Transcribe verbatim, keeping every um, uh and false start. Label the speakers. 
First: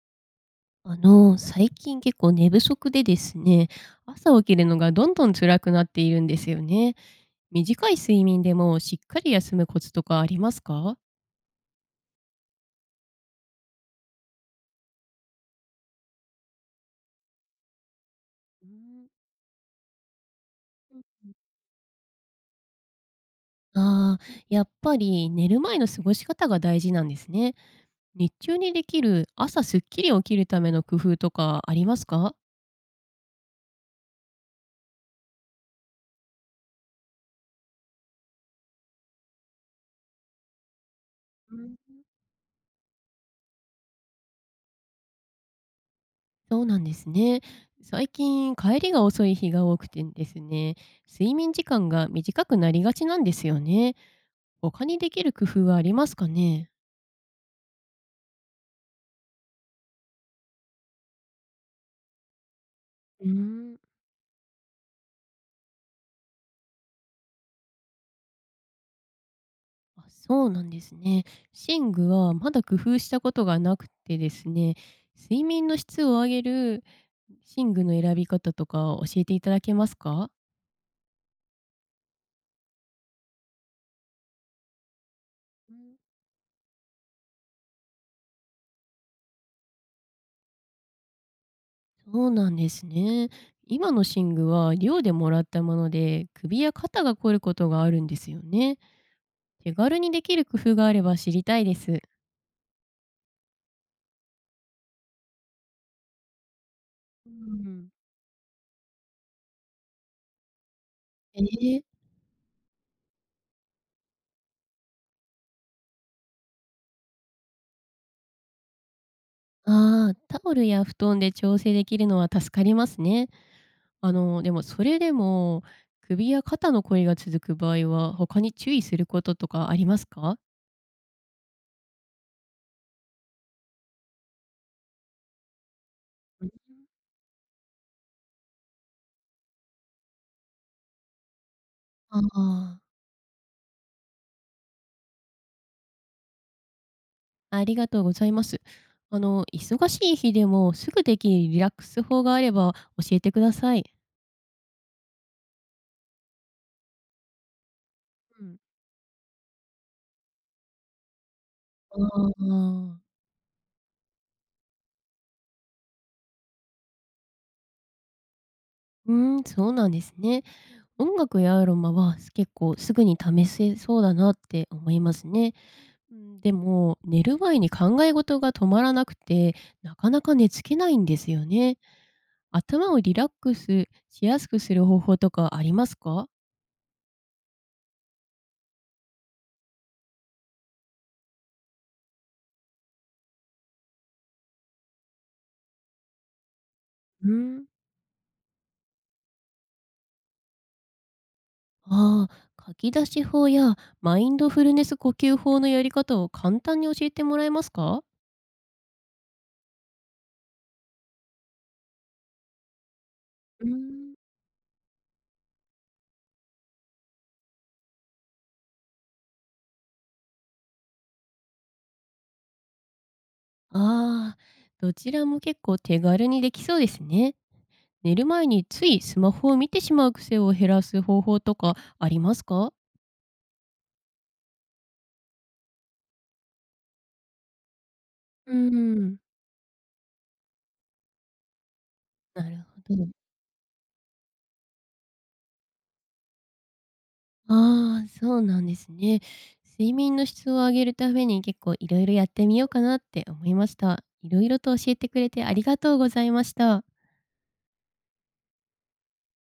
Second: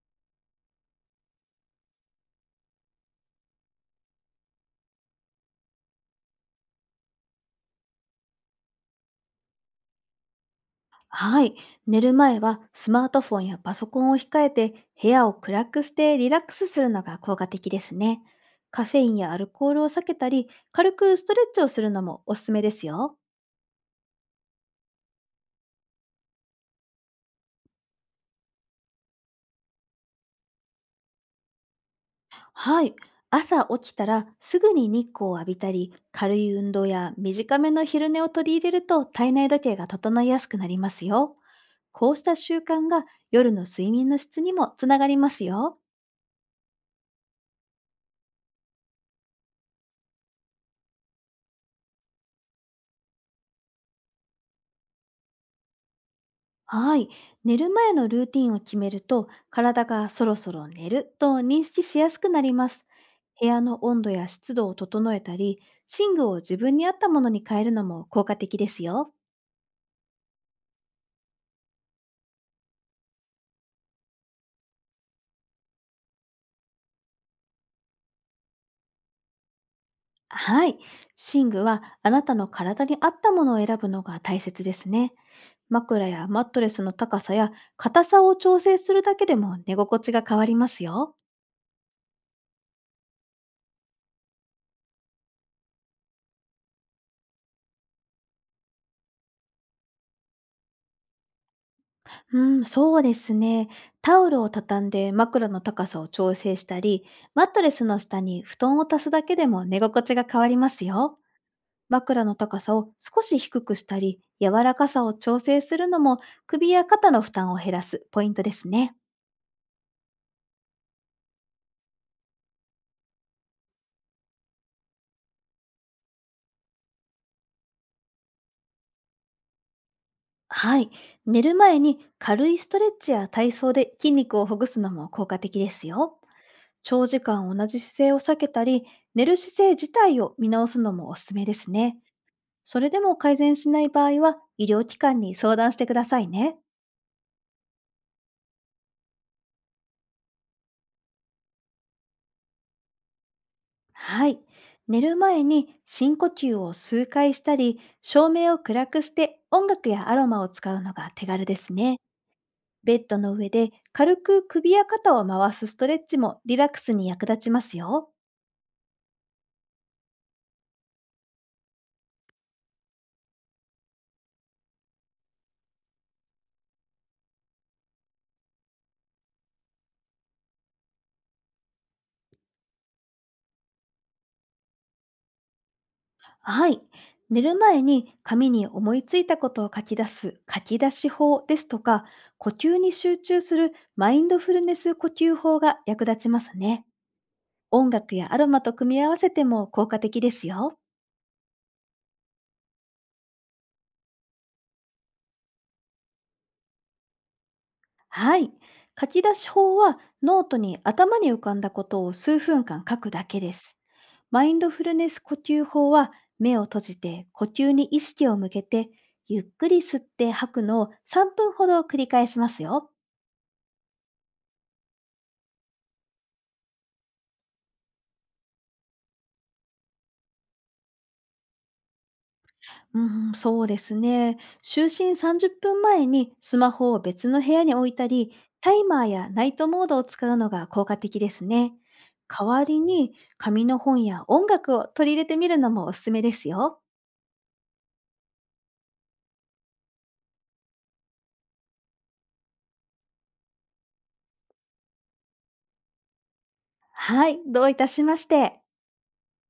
Speaker 1: あの、最近結構寝不足でですね、朝起きるのがどんどん辛くなっているんですよね。短い睡眠でもしっかり休むコツとかありますか？
Speaker 2: はい。寝る前はスマートフォンやパソコンを控えて、部屋を暗くしてリラックスするのが効果的ですね。
Speaker 1: うー
Speaker 2: カフェ
Speaker 1: ん。
Speaker 2: インやアルコールを避けたり、軽くストレッチをするのもおすすめですよ。
Speaker 1: ああー、やっぱり寝る前の過ごし方が大事なんですね。日中にできる朝すっきり起きるための工夫とかありますか？
Speaker 2: はい。朝起きたらすぐに日光を浴びたり、軽い運動や短めの昼寝を取り入れると、体内時計が整いやすくなりますよ。
Speaker 1: うん。
Speaker 2: こうした習慣が夜の睡眠の質にもつながりますよ。
Speaker 1: そうなんですね。最近帰りが遅い日が多くてですね、睡眠時間が短くなりがちなんですよね。他にできる工夫はありますかね？
Speaker 2: はい。寝る前のルーティンを決めると、体がそろそろ寝ると認識しやすくなります。
Speaker 1: うー
Speaker 2: 部屋
Speaker 1: ん。
Speaker 2: の温度や湿度を整えたり、寝具を自分に合ったものに変えるのも効果的ですよ。
Speaker 1: あ、そうなんですね。寝具はまだ工夫したことがなくてですね、睡眠の質を上げる寝具の選び方とか教えていただけますか？
Speaker 2: はい。寝具はあなたの体に合ったものを選ぶのが大切ですね。
Speaker 1: うん。
Speaker 2: 枕やマットレスの高さや硬さを調整するだけでも寝心地が変わりますよ。
Speaker 1: そうなんですね。今の寝具は寮でもらったもので、首や肩が凝ることがあるんですよね。手軽にできる工夫があれば知りたいです。う
Speaker 2: うん、そうですね。タオルを畳んで枕の高さを調整したり、マットレスの
Speaker 1: ん。
Speaker 2: 下に布団を足すだけでも寝心地が変わりますよ。
Speaker 1: えー。
Speaker 2: 枕の高さを少し低くしたり、柔らかさを調整するのも、首や肩の負担を減らすポイントですね。
Speaker 1: ああ、タオルや布団で調整できるのは助かりますね。あの、でもそれでも、首や肩のこりが続く場合は、他に注意することとかありますか？
Speaker 2: はい。寝る前に軽いストレッチや体操で筋肉をほぐすのも効果的ですよ。
Speaker 1: うん。
Speaker 2: 長時間同じ姿勢を避けたり、寝る姿勢自体を見直すのもおすすめですね。
Speaker 1: あ
Speaker 2: そ
Speaker 1: あ、
Speaker 2: れでも改善しない場合は、医療機関に相談してくださいね。
Speaker 1: ありがとうございます。あの、忙しい日でもすぐできるリラックス法があれば教えてください。
Speaker 2: はい。寝る前に深呼吸を数回したり、照
Speaker 1: う
Speaker 2: 明
Speaker 1: ん。
Speaker 2: を暗くして音楽やアロマを使うのが手軽ですね。
Speaker 1: あ
Speaker 2: ベ
Speaker 1: あ、
Speaker 2: ッドの上で軽く首や肩を回すストレッチも、リラックスに役立ちますよ。
Speaker 1: うん、そうなんですね。音楽やアロマは結構すぐに試せそうだなって思いますね。うん、でも、寝る前に考え事が止まらなくて、なかなか寝付けないんですよね。頭をリラックスしやすくする方法とかありますか？
Speaker 2: はい。寝る前に紙に思いついたことを書き出す書き出し法ですとか、呼吸に集中するマインドフルネス呼吸法が役立ちますね。
Speaker 1: うん、
Speaker 2: 音楽やアロマと組み合わせても効果的ですよ。
Speaker 1: ああ、書き出し法やマインドフルネス呼吸法のやり方を簡単に教えてもらえますか？
Speaker 2: はい。書き出し法はノートに頭に浮かんだことを数分間書くだけで
Speaker 1: う
Speaker 2: す。
Speaker 1: ん、
Speaker 2: マインドフルネス呼吸法は、目を閉じて呼吸に意識を向けて、ゆっくり吸って吐くのをさんぷんほど繰り返しますよ。
Speaker 1: ああ、どちらも結構手軽にできそうですね。寝る前についスマホを見てしまう癖を減らす方法とかありますか？
Speaker 2: うん、そうですね。就寝さんじゅっぷんまえにスマホを別の部屋に置いたり、
Speaker 1: う
Speaker 2: タイマー
Speaker 1: ん。
Speaker 2: やナイトモードを使うのが効果的ですね。代
Speaker 1: なる
Speaker 2: わり
Speaker 1: ほど。
Speaker 2: に紙の本や音楽を取り入れてみるのもおすすめですよ。
Speaker 1: ああ、そうなんですね。睡眠の質を上げるために結構いろいろやってみようかなって思いました。いろいろと教えてくれてありがとうございました。
Speaker 2: はい、どういたしまして。